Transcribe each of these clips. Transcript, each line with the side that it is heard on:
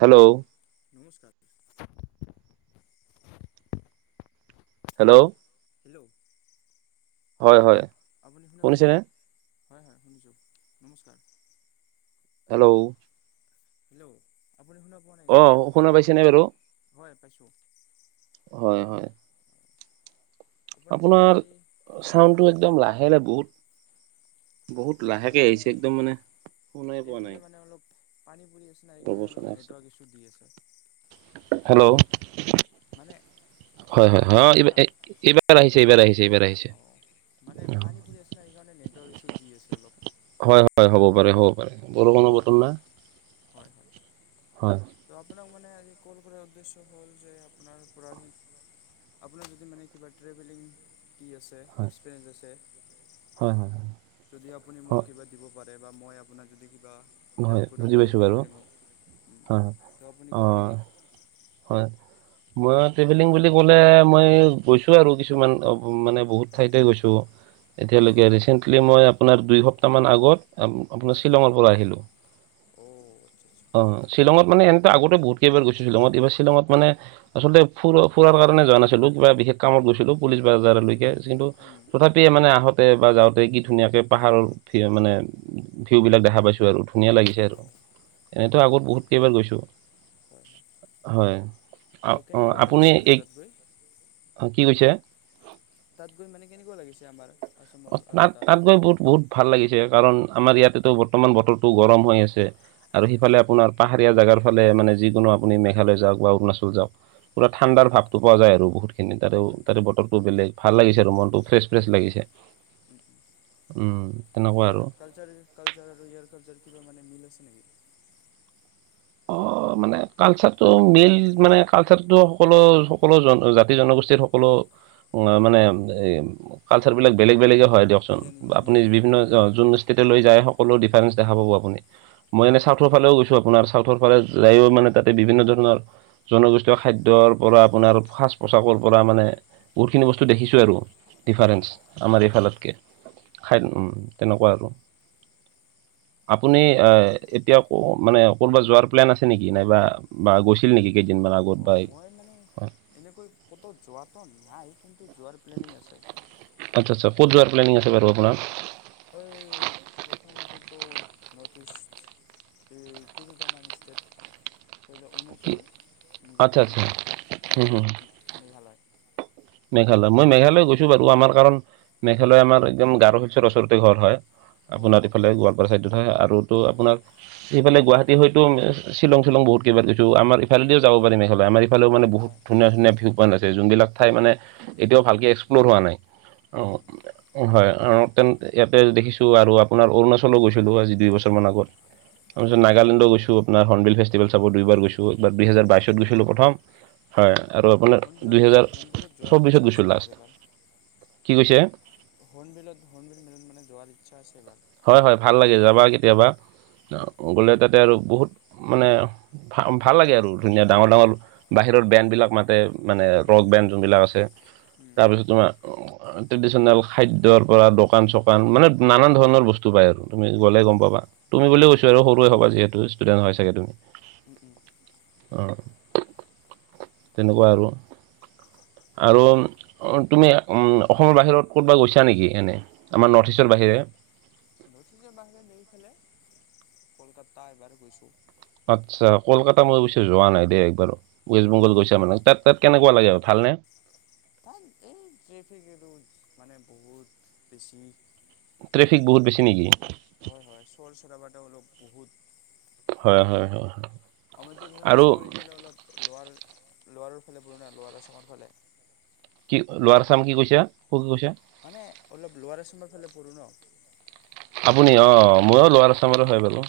right: Hello
left: নমস্কাৰ। [unintelligible]
right: Hello? [unintelligible]
left: Hello? [unintelligible]
right: হয়-হয়। [unintelligible]
left: আপুনি শুনা পাইছানে? হয়-হয়, শুনিছোঁ নমস্কাৰ [unintelligible]
right: হেল্ল'! [unintelligible]
left: হেল্ল'! আপুনি শুনক [unintelligible]
right: অ শুনা পাইছে নে বাৰু? [unintelligible]
left: হয় পাইছোঁ। [unintelligible]
right: হয়-হয়। [unintelligible]
left: আপোনাক মানে
right: আপোনাৰ
left: আজি হুম
right: চাউণ্ডটো একদম লাহে-লাহে বহুত [inaudible] বহুত লাহেকে
left: লাহে-লাহে মানে
right: আহিছে একদম মানে শুনাই
left: এইফালে মানে অলপ পানী পৰি আছে [unintelligible]
right: ৰব [unintelligible]
left: অলপ
right: আছে।
left: নেটৱৰ্ক ইছ্যু দি আছে
right: হেল্ল'!
left: মানে [unintelligible] পানী
right: হয়-হয়-হয়
left: পৰি আছে না
right: এইবাৰ-এইবাৰ আহিছে, এইবাৰ আহিছে, এইবাৰ আহিছে। [unintelligible]
left: অঁ মানে পানী পৰি আছে ন, সেইকাৰণে নেটৱৰ্ক ইছু দি আছে অলপ। [unintelligible]
right: হয়-হয়, হ'ব পাৰে, হ'ব পাৰে, বৰষূণৰ বতৰ না। [unintelligible]
left: হয়-হয়। [unintelligible]
right: হয় [unintelligible]
left: ত আপোনাক মানে আজি কল কৰাৰ উদ্দেশ্য হ'ল যে আপোনাৰ পৰা [unintelligible] আপোনাৰ যদি মানে কিবা ট্ৰেভেলিং কি আছে? এক্সপেৰিয়েঞ্চ আছে? [unintelligible]
right: হয়-হয়-হয়। [unintelligible]
left: যদি আপুনি মোক কিবা দিব পাৰে বা মই আপোনাক যদি কিবা [unintelligible]
right: হয়
left: হেল্প কৰিব
right: বুজি
left: পাৰোঁ
right: পাইছোঁ বাৰু
left: ট্ৰেভেলিঙত উম
right: হয় হয়
left: ত' আপুনি
right: অ
left: ক'ব নেকি? [unintelligible]
right: হয়। [unintelligible] মই ট্ৰেভেলিং বুলি ক'লে মই গৈছোঁ আৰু কিছুমান মানে বহুত ঠাইতে গৈছোঁ। [unintelligible]
left: হয়
right: এতিয়ালৈকে ৰিচেণ্টলি মই আপোনাৰ দুই সপ্তাহমান আগত আপোনাৰ
left: হয়
right: শ্বিলঙৰ পৰা আহিলোঁ। [unintelligible]
left: অ! আচ্ছা-আচ্ছা। [unintelligible]
right: অঁ শ্বিলঙত মানে এনেকে আগতে বহুত কেইবাৰ গৈছোঁ শ্বিলঙত। এইবাৰ শ্বিলঙত মানে [unintelligible] আচলতে ফুৰা-ফুৰাৰ কাৰণে যোৱা নাছিলো। কিবা বিশেষ কামত গৈছিলো পুলিচ বজাৰলৈকে কিন্তু তথাপি [unintelligible] [unintelligible] তে মানে আহোঁতে বা যাওঁতে কি ধুনীয়াকে পাহাৰৰ মানে ভিউবিলাক দেখা পাইছো আৰু। ধুনীয়া লাগিছে আৰু
left: অ' অ'
right: এনেতো আগত বহুত কেইবাৰ গৈছোঁ।
left: হয় হয়
right: [unintelligible] হয়। [unintelligible]
left: তো
right: অঁ
left: কেনেকুৱা
right: আপুনি
left: লাগিছে মানে
right: এই
left: তাত গৈ
right: অঁ কি কৈছে? [inaudible]
left: তাত গৈ মানে কেনেকুৱা লাগিছে আমাৰ? [unintelligible]
right: [unintelligible]
left: আৰু তাত
right: তাত-তাত গৈ বহুত-বহুত ভাল লাগিছে কাৰণ আমাৰ ইয়াতেতো বৰ্তমান বতৰটো গৰম হৈ আছে আৰু
left: হয়
right: সেইফালে আপোনাৰ [unintelligible] পাহাৰীয়া জেগাৰ ফালে মানে যিকোনো আপুনি মেঘালয় যাওক বা অৰুণাচল যাওক পুৰা
left: হয়
right: ঠাণ্ডাৰ ভাৱ। [unintelligible] [unintelligible] টো পোৱা যায় আৰু বহুতখিনি তাৰে
left: হয় হয় হয়
right: তাতে বতৰটো বেলেগ ভাল লাগিছে আৰু মনটো ফ্ৰেছ-ফ্ৰেছ লাগিছে। [unintelligible]
left: উম [unintelligible]
right: উম
left: আৰু
right: তেনেকুৱা
left: তাৰ কালচাৰ-কালচাৰ আৰু ইয়াৰ কালচাৰ কিবা মানে মিল আছে নেকি? [unintelligible]
right: অ
left: [inaudible]
right: মানে কালচাৰটো মিল মানে কালচাৰটো সকলো-সকলো জন জাতি-জনগোষ্ঠীৰ সকলো [unintelligible] মানে এই কালচাৰবিলাক বেলেগ-বেলেগে হয় দিয়ক চোন
left: নিজা নিজা
right: আপুনি
left: নিজা নিজা
right: বিভিন্ন
left: থাকে হয়
right: যোন [unintelligible] [unintelligible] তেতিয়া লৈ যায় সকলো ডিফাৰেন্ঞ্চ দেখা পাব আপুনি। মই এনেই
left: অ'
right: চাউথৰ ফালেও গৈছো আপোনাৰ। চাউথৰ ফালে যায়ো মানে তাতে বিভিন্ন ধৰণৰ [unintelligible] জনগোষ্ঠীয় খাদ্যৰ পৰা আপোনাৰ সাজ পোছাকৰ পৰা মানে বহুতখিনি বস্তু দেখিছো আৰু
left: হয়
right: ডিফাৰেন্ঞ্চ। আমাৰ
left: হয়
right: এইফালতকে খাই উম তেনকুৱা আৰু। আপুনি এ এতিয়া ক মানে ক'ৰবাত যোৱাৰ প্লেন আছে নেকি? নাইবা বা গৈছিল নেকি কেইদিনমান আগত? বা
left: অঁ মই মানে এনেকৈ ক'তো যোৱাটো নাই, কিন্তু যোৱাৰ প্লেনিং আছে।
right: আচ্ছা আ্চ্ছা, ক'ত যোৱাৰ প্লেনিং আছে বাৰু আপোনাৰ?
left: ঐ প্ৰথমতেতো নৰ্থইষ্ট উম তিনিটামান ষ্টেট, ধৰি ল
right: কি
left: অৰুণাচল
right: আচ্ছা
left: মিজোৰাম
right: আচ্ছা হুম
left: আৰু
right: হুম
left: মেঘালয়।
right: মেঘালয় মই মেঘালয় গৈছো বাৰু, আমাৰ কাৰণ মেঘালয় আমাৰ একদম গাৰো হিলচৰ ওচৰতে ঘৰ হয়।
left: অঁ
right: আপোনাৰ
left: অঁ
right: এইফালে গোৱালপাৰা ছাইডত হয়, আৰু তো
left: হয়
right: আপোনাৰ
left: হয়
right: সেইফালে গুৱাহাটী হয়তো শ্বিলং শ্বিলং বহুত কেইবাৰ গৈছো, আমাৰ ইফালেদিও যাব পাৰি মেঘালয় আমাৰ এই ফালেও মানে বহুত
left: হয় হয়
right: ধুনীয়া ধুনীয়া ভিউ পইণ্ট আছে যোনবিলাক ঠাই মানে এতিয়াও ভালকে এক্সপ্লৰ হোৱা নাই।
left: উম
right: অ হয় তেন ইয়াতে দেখিছো আৰু আপোনাৰ অৰুণাচলো গৈছিলো আজি দুই বছৰ মান আগত, তাৰপিছত
left: উম
right: নাগালেণ্ড ও গৈছোঁ আপোনাৰ হৰ্ণবিল ফেষ্টিভেল চাব দুইবাৰ গৈছোঁ। ত' এবাৰ দুহেজাৰ
left: অঁ
right: বাইছত
left: হৰ্ণবিল
right: গৈছিলোঁ প্ৰথম
left: হয়
right: হয় আৰু আপোনাৰ
left: হৰ্ণবিলত
right: দুহেজাৰ
left: হৰ্ণবিলত যোৱাৰ
right: চব্বিছত
left: ইচ্ছা আছে
right: গৈছোঁ
left: মোৰ
right: লাষ্ট, কি কৈছে?
left: হৰ্ণ বিলত হৰ্ণবিল মেলাত মানে যোৱাৰ ইচ্ছা আছে এবাৰ।
right: হয় হয় ভাল লাগে যাবা কেতিয়াবা,
left: হয়
right: গ'লে তাতে আৰু বহুত মানে ভা ভাল লাগে আৰু ধুনীয়া ডাঙৰ ডাঙৰ
left: হয়
right: বাহিৰৰ বেণ্ডবিলাক মাতে। মানে ৰক
left: উম
right: বেণ্ড
left: উম
right: যোনবিলাক আছে,
left: উম
right: তাৰপিছত তোমাৰ ট্ৰেডিচনেল খাদ্যৰ পৰা দোকান চোকান মানে নানান ধৰণৰ বস্তু পায় আৰু। তুমি গ'লে গম
left: হয়
right: পাবা,
left: হয়
right: তুমি বুলি
left: হয়
right: কৈছো আৰু সৰুয়ে হবা যিহেতু ষ্টুডেন্ট হয় চাগে তুমি?
left: উম উম
right: অঁ তেনকুৱা আৰু। আৰু তুমি অসমৰ বাহিৰত ক'ৰবাত গৈছা নেকি এনে? আমাৰ নৰ্থ ইষ্টৰ বাহিৰে।
left: নৰ্থ ইষ্টৰ বাহিৰত এইফালে কলকাতা এবাৰ গৈছো।
right: আচ্ছা, কলকাতা মই অৱশ্যে যোৱা নাই দেই একবাৰো। ৱেষ্ট বংগল গৈছা মানে? তাত তাত কেনেকুৱা লাগে ভালনে?
left: তাত এই ট্ৰেফিক এইটো মানে বহুত বেছি।
right: ট্ৰেফিক বহুত বেছি নেকি?
left: হয় হয় চৰ চাৰাবা তেওঁলোক বহুত
right: হয় হয় হয়।
left: আমিটো ধৰ
right: আৰু
left: আচামৰ এইফালে অলপ লৱাৰ লোৱাৰৰ ফালে পৰো না লোৱাৰ আচামৰ ফালে।
right: কি লোৱাৰ আচাম কি কৈছা? কত গৈছা?
left: মানে অলপ লৱাৰ আচামৰ ফালে পৰো ন।
right: আপুনি অঁ ময়ো লৱাৰ
left: হা
right: আচামৰে হয় বাৰু।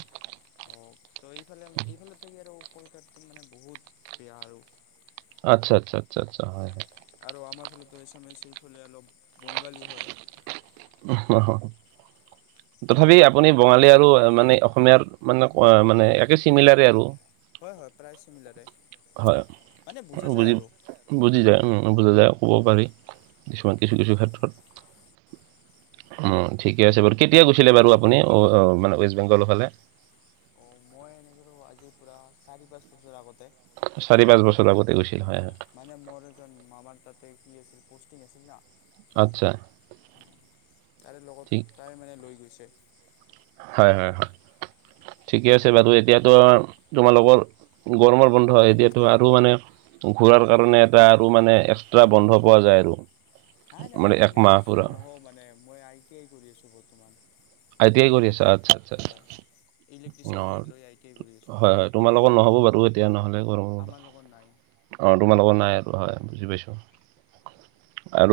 left: অ ত' এইফালে এইফালে থাকি আৰু কলকাতাত মানে বহুত বেয়া আৰু।
right: আচ্ছা আচ্ছ আচ্ছা আচ্ছা হয় হয়।
left: আৰু আমাৰ ফালতো এছামেচিৰ ফালে অলপ বঙালী হয়।
right: [unintelligible]
left: [inaudible]
right: তথাপি আপুনি বঙালী আৰু মানে অসমীয়াৰ মানে মানে একে চিমিলাৰে আৰু।
left: হয় হয় প্ৰায় চিমিলাৰে,
right: হয়,
left: মানে বুজা
right: বুজি
left: যায় আৰু।
right: বুজি যায় বুজা যায় ক'ব পাৰি কিছুমান কিছু কিছু ক্ষেত্ৰত। অ ঠিকে আছে বাৰু কেতিয়া গৈছিলে বাৰু আপুনি মানে ৱেষ্ট বেংগলৰ ফালে?
left: অঁ মই এনেকেতো আজিৰ পৰা চাৰি পাঁচ বছৰ আগতে।
right: চাৰি পাঁচ বছৰ আগতে গৈছিল হয়।
left: মানে মোৰ এজন মামাৰ তাতে কি আছিল প'ষ্টিং আছিল না।
right: আচ্ছা।
left: তাৰে
right: ঠিক
left: লগত তাই মানে লৈ গৈছে।
right: হয় হয় হয় ঠিকে আছে বাইদেউ এতিয়াতো তোমাৰ লগৰ,, গৰমৰ বন্ধ এতিয়াতো আৰু মানে ঘূুৰাৰ কাৰণে এটা আৰু মানে এক্সট্ৰা বন্ধ পোৱা যায় আৰু।
left: হয়াই নাই
right: মানে
left: মই এনেকুৱা
right: একমাহ পুৰা।
left: ইস্তদেন নহও মানে মই আই টি আই কৰি আছো বৰ্তমান।
right: আই টি আই কৰি আছা আস্থা।
left: হয় ইলেক্ট্ৰিচিয়ান লৈ আইকে
right: হয় হয় তোমাৰ লগত নহ'ব বাৰু এতিয়া নহ'লে গৰমত।
left: আমাৰ লগত নাই।
right: অ তোমাৰ লগত নাই এইটো হয় বুজি পাইছো।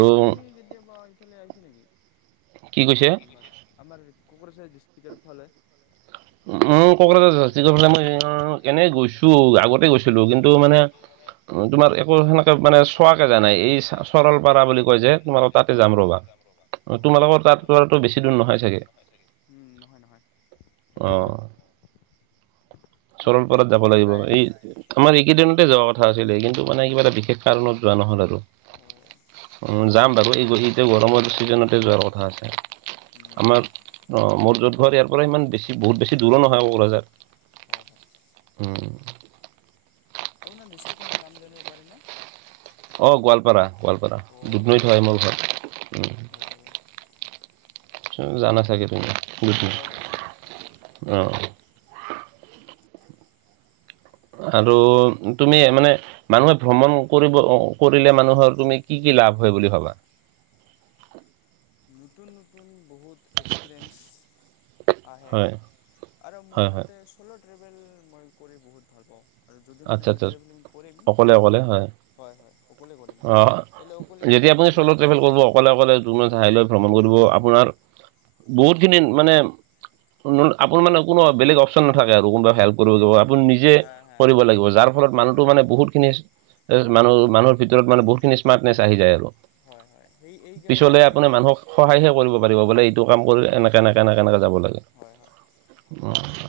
left: আপুনি কেতিয়াবা ইফালে আহিছে নেকি?
right: কি কৈছে?
left: আমাৰ কোকৰাঝাৰ ডিষ্ট্ৰিক্ৰ ফালে।
right: উম কোকৰাঝাৰৰ জাৰচি ফালে মই এনে গৈছো আগতে গৈছিলো কিন্তু মানে তোমাৰ একো সেনেকে মানে চোৱাকে জান নাই এই চৰলপাৰা বুলি কয় যে তোমাৰ তাত যাম ৰ'বা তোমালোকৰ তাত পৰাতো বেছি দূৰ নহয় চাগে।
left: উমঁ নহয় নহয়।
right: অ
left: আমি
right: চৰোল
left: যাই
right: পাৰত যাব
left: থাকোঁ
right: লাগিব
left: প্ৰায়
right: এই, আমাৰ এইকেইদিনতে যোৱা কথা আছিলে কিন্তু মানে কিবা এটা বিশেষ কাৰণত যোৱা নহল আৰু।
left: অঁ।
right: যাম বাৰু এই গধোলিতে গৰমৰ ছিজনতে যোৱাৰ কথা আছিলে
left: উম
right: আমাৰ অঁ মোৰ য'ত ঘৰত ইয়াৰ পৰা ইমান বেছি বহুত বেছি দূৰো নহয় কোকৰাঝাৰ।
left: হয় হয়!
right: উমঁ!
left: আপোনাৰ ডিষ্ট্ৰিক্টখনৰ নাম জানিব পাৰিম নে?
right: অঁ, গোৱালপাৰা গোৱালপাৰা
left: অ'
right: দুধনৈ হয়
left: গোৱালপাৰা
right: মোৰ ঘৰ উম।
left: অ'
right: জানা চাগে তুমি গোট অ।
left: হয় হয় জানো
right: কথাটো তুমি এ মানে মানুহে ভ্ৰমণ কৰিব কৰিলে মানুহৰ তুমি কি কি লাভ হয় বুলি ভাবা?
left: নতুন নতুন বহুত এক্সপে্ৰয়েঞ্চ। আহে।
right: হয়,
left: আৰু মোৰ
right: হয়, হয়,
left: মতে চ্'লো' ট্ৰেভেল মই কৰি বহুত ভাল পাওঁ। আৰু যদি মানে
right: আচ্ছা,
left: মাৰ
right: আচ্ছা,
left: ট্ৰেভেলিং কৰিম।
right: অকলে অকলে
left: হয়, হয় অকলে কৰিম
right: অ'।
left: তেলে অকলে কৰিলে মানে বহুত দিন
right: কোনো ঠাই লৈ ভ্ৰমণ কৰিব আপোনাৰ! বহুত খিনি মানে আপোনাৰ মানে কোনো বেলেগ অপচন নাথাকে আৰু কোনোবা হেল্প,। কৰি থোৱা আপুনি নিজে
left: হা হা
right: কৰিব
left: হা
right: লাগিব যাৰ ফলত মানুহটো
left: হয়
right: মানে
left: হয়
right: বহুত, বহুত খিনি মানুহ মানুহৰ ভিতৰত মানে বহুতখিনি স্মাৰ্টনেছ আহি যায় আৰু,।
left: হয় হয় সেই এই কাৰণে
right: পিছলে
left: মানে
right: আপুনি
left: মই
right: মানুহক
left: চ'ল'
right: সহায়হে
left: ট্ৰেভেলিং
right: কৰিব
left: ভাল
right: পাৰিব
left: পাওঁ
right: বোলে! এইটো কাম কৰিলে এনেকা এনেকা এনেকা যাব লাগে!
left: হয় হয়!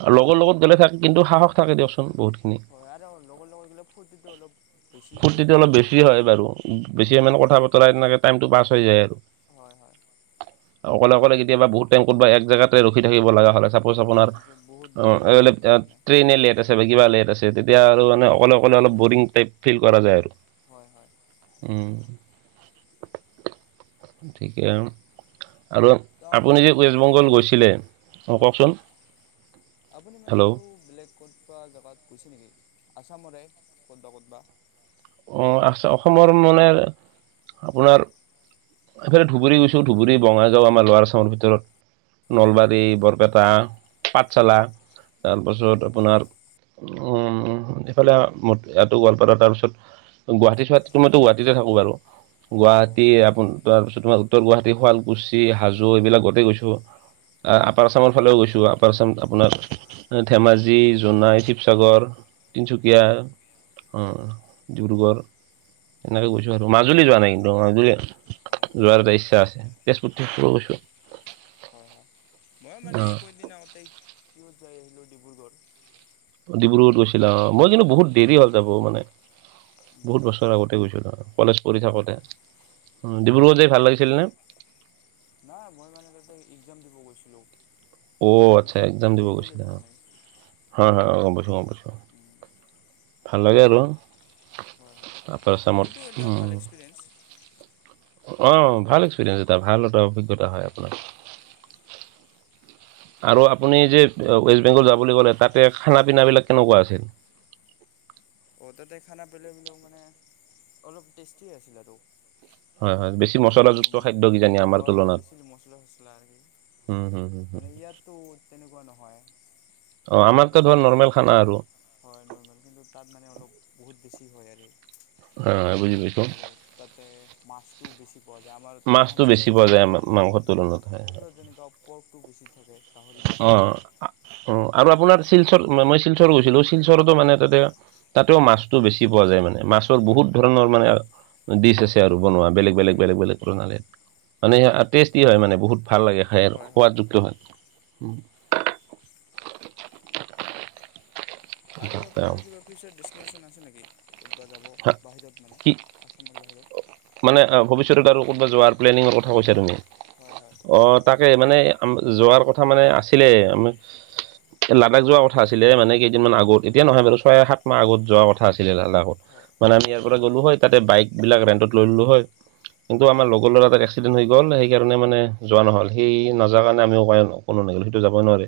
right: অ লগৰ লগত গ'লে থাকে কিন্তু সাহস থাকে দিয়কচোন বহুত খিনি
left: হয় আৰু লগৰ লগত গলে ফূৰ্তিটো অলপ বেছিকে
right: ফূৰ্তিটো
left: হয়।
right: অলপ বেছি হয় বাৰু বেছি
left: হয়
right: মানে কথা বতৰা তেনেকে টাইমটো পাছ হৈ যায় আৰু
left: হয় হয়!
right: অকলে অকলে কেতিয়াবা বহুত কতবা এক জেগাতে ৰখি থাকিব লগা হয় চা পচ আপোনাৰ
left: বহুত
right: অ
left: বৰিং
right: এনেই
left: লাগি যায় মানে
right: ট্ৰেইনেলি এটা বা কিবা লেট আছে তেতিয়া আৰু মানে অকলে অকলে
left: হয়
right: অলপ বৰিং টাইপ ফিল কৰা যায় আৰু
left: হয় হয়!
right: উম ঠিকে আৰু আৰু
left: ত
right: আপুনি যে
left: আৰু মানে
right: ৱেষ্টবেংগল
left: বেলেগ
right: গৈছিলে অ
left: হা
right: কওকচোন!
left: আপুনি মানে
right: হেল্ল'
left: আৰু বেলেগ ক'তবা জেগাত, গৈছে নেকি আছামৰে ক'তবা ক'তবা,
right: অ আছে অসমৰ মানে আপোনাৰ এইফালে ধুবুৰী গৈছো ধুবুৰী বঙাইগাঁও আমাৰ লৱাৰ আছামৰ ভিতৰত
left: হয় হয়
right: নলবাৰী, বৰপেটা, পাঠশালা তাৰপাছত
left: অ'
right: আপোনাৰ অ অ উ এইফালে ম ইয়াতো গোৱালপাৰা তাৰপিছত গুৱাহাটী চুৱাহাটীতো মইতো গুৱাহাটীতে থাকো বাৰু গুৱাহাটী
left: অ' ক'ত
right: আপোন
left: মান
right: তাৰপিছত তোমাৰ উত্তৰ গুৱাহাটী শুৱালকুছি হাজো এইবিলাক গোটেই গৈছো আপাৰ আছামত ফালেও গৈছো আপাৰ আচাম আপোনাৰ ধেমাজি, জোনাই, শিৱসাগৰ তিনিচুকীয়া
left: অ'
right: উম ডিব্ৰুগড় এনেকৈ গৈছো আৰু মাজুলী যোৱা নাই কিন্তু মাজুলী
left: অ'
right: যোৱাৰ এটা ইচ্ছা আছে তেজপুৰ তেজপুৰত গৈছো
left: হয় হয় ময়ো মানে এই
right: অ'
left: কেইদিন আগতে কিহত যাই আহিলো ডিব্ৰুগড়
right: ডিব্ৰুগড়ত গৈছিলা অ মই কিন্তু বহুত
left: হয়
right: দেৰি হ'ল যাব মানে বহুত
left: উম
right: বছৰ আগতে গৈছিলো অ কলেজ পঢ়ি
left: হয়
right: থাকোতে
left: হয়
right: উম ডিব্ৰুগড়ত যাই ভাল লাগিছিল নে?
left: নাই মই মানে তাতে একজাম দিব গৈছিলো
right: অ আচ্ছা
left: এনেকে
right: এক্জাম দিব
left: ফুৰিবলৈ
right: গৈছিলা
left: যোৱা নাই
right: হয় হয় গম পাইছো গম পাইছো
left: উম
right: ভাল লাগে আৰু
left: হয় হয়
right: আপাৰ আচামত
left: সেইটো এটা ভাল
right: উম
left: এক্সপিৰিয়েঞ্চ
right: অ' ভাল এক্সপিৰিয়েঞ্চ এটা ভাল এটা অভিজ্ঞতা হয় আপোনাৰ আৰু আপুনি যে ৱেষ্টবেংগল যোৱা বুলি ক'লে তাতে খানা পিনাবিলাক কেনেকোৱা আছিল
left: অ' তাতে খানা পিনা বিলাক মানে অলপ টেষ্টিয়ে আছিল আৰু
right: হয় হয় বেছি মছলাযুক্ত
left: অ'
right: খাদ্য কিজানি আমাৰ
left: হয় হয় বেছি মছলা চছলা আছিল আৰু সেই
right: উম উম
left: মানে ইয়াততো তেনেকোৱা নহয়
right: অ আমাৰতো
left: বেছি
right: ধৰ
left: মছলা
right: নৰ্মেল
left: চছলা
right: খানা আৰু
left: নহয় হয় নৰ্মেল কিন্তু তাত মানে অলপ বহুত বেছি হয় আৰু সেই
right: অ অ বুজি পাইছো
left: তাতে মাছটো বেছি পোৱা যায় আমাৰ
right: মাছটো
left: আমাৰ
right: বেছি
left: ইয়াত
right: পোৱা যায় আমাৰ
left: কোকৰাঝাৰত
right: মাংসৰ
left: উম
right: তুলনাত হয়
left: কোকৰাঝাৰত যেনেকোৱা পৰ্কটো বেছি থাকে গাহৰি
right: অ,
left: মছং
right: অ আপোনাৰ শিলচৰ মই শিলচৰ গৈছিলো শিলচৰতো মানে তাতে তাতেও মাছটো বেছি পোৱা যায় মানে মাছৰ
left: হয়
right: বহুত
left: হয়
right: ধৰণৰ মানে ডিছ আছে আৰু বনোৱা বেলেগ বেলেগ
left: উম
right: বেলেগ বেলেগ প্ৰণালী মানে টেষ্টি হয় মানে বহুত ভাল লাগে খাই সোৱাদ যুক্ত হয় উম
left: আৰু আপোনাৰ কিবা অফিচৰ দেছিনেচন আছে নেকি ক'তবা যাব বাহিৰত মানে
right: কি
left: আচামৰ বাহিৰত
right: মানে ভৱিষ্যতত আৰু কত'বা যোৱাৰ প্লেনিঙৰ কথা
left: হয়
right: কৈছা তুমি?
left: হয় হয়
right: অ' তাকে মানে যোৱাৰ কথা মানে আছিলে লাডাখ যোৱা কথা আছিলে মানে কেইদিনমান আগত এতিয়া নহয় বাৰু ছয় সাত মাহ আগত যোৱা ক থা আছিলে লাডাখত
left: হয়
right: মানে আমি
left: হয়
right: ইয়াৰ পৰা গ'লো হয় তাতে বাইক বিলাক ৰেন্টত লৈ ললো হয়, কিন্তু
left: হয়
right: আমাৰ লগৰ লৰা এটা এক্সিডেণ্ট হৈ গ'ল সেইকাৰণে মানে যোৱা নহল, সি নোযোৱাৰ কাৰণে আমিও মানে কোনো নগলো সিটো যাবই নোৱাৰে।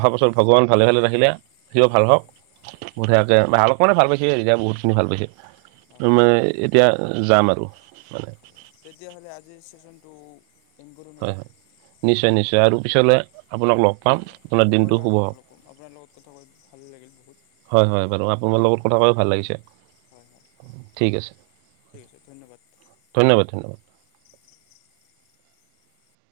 right: অহা বছৰত ভগৱান ভালে ভালে ৰাখিলে, তেওঁ ভাল হওক। বঢ়িয়াকে ভাল মানে ভাল পাইছে এতিয়া বহুত খিনি ভাল পাইছে।
left: হয়
right: ত'
left: হয়
right: মানে এতিয়া যাম আৰু।
left: তেতিয়াহ'লে আজিৰ ছেচনটো
right: হয় হয়, নিশ্চয় নিশ্চয় আৰু পিছলৈ আপোনাক লগ পাম
left: হয় হয়
right: আপোনাৰ
left: হয়
right: দিনটো
left: হয়
right: শুভ
left: আপোনাক
right: হওক
left: লগ পাম, আপোনাৰ লগত কথা কৈ ভাল লাগিল বহুত।
right: হয় হয় বাৰু আপোনাৰ লগত কথা কৈও ভাল লাগিছে।
left: হয় হয়
right: ঠিক আছে,
left: ঠিক আছে ধন্যবাদ
right: ধন্যবাদ ধন্যবাদ।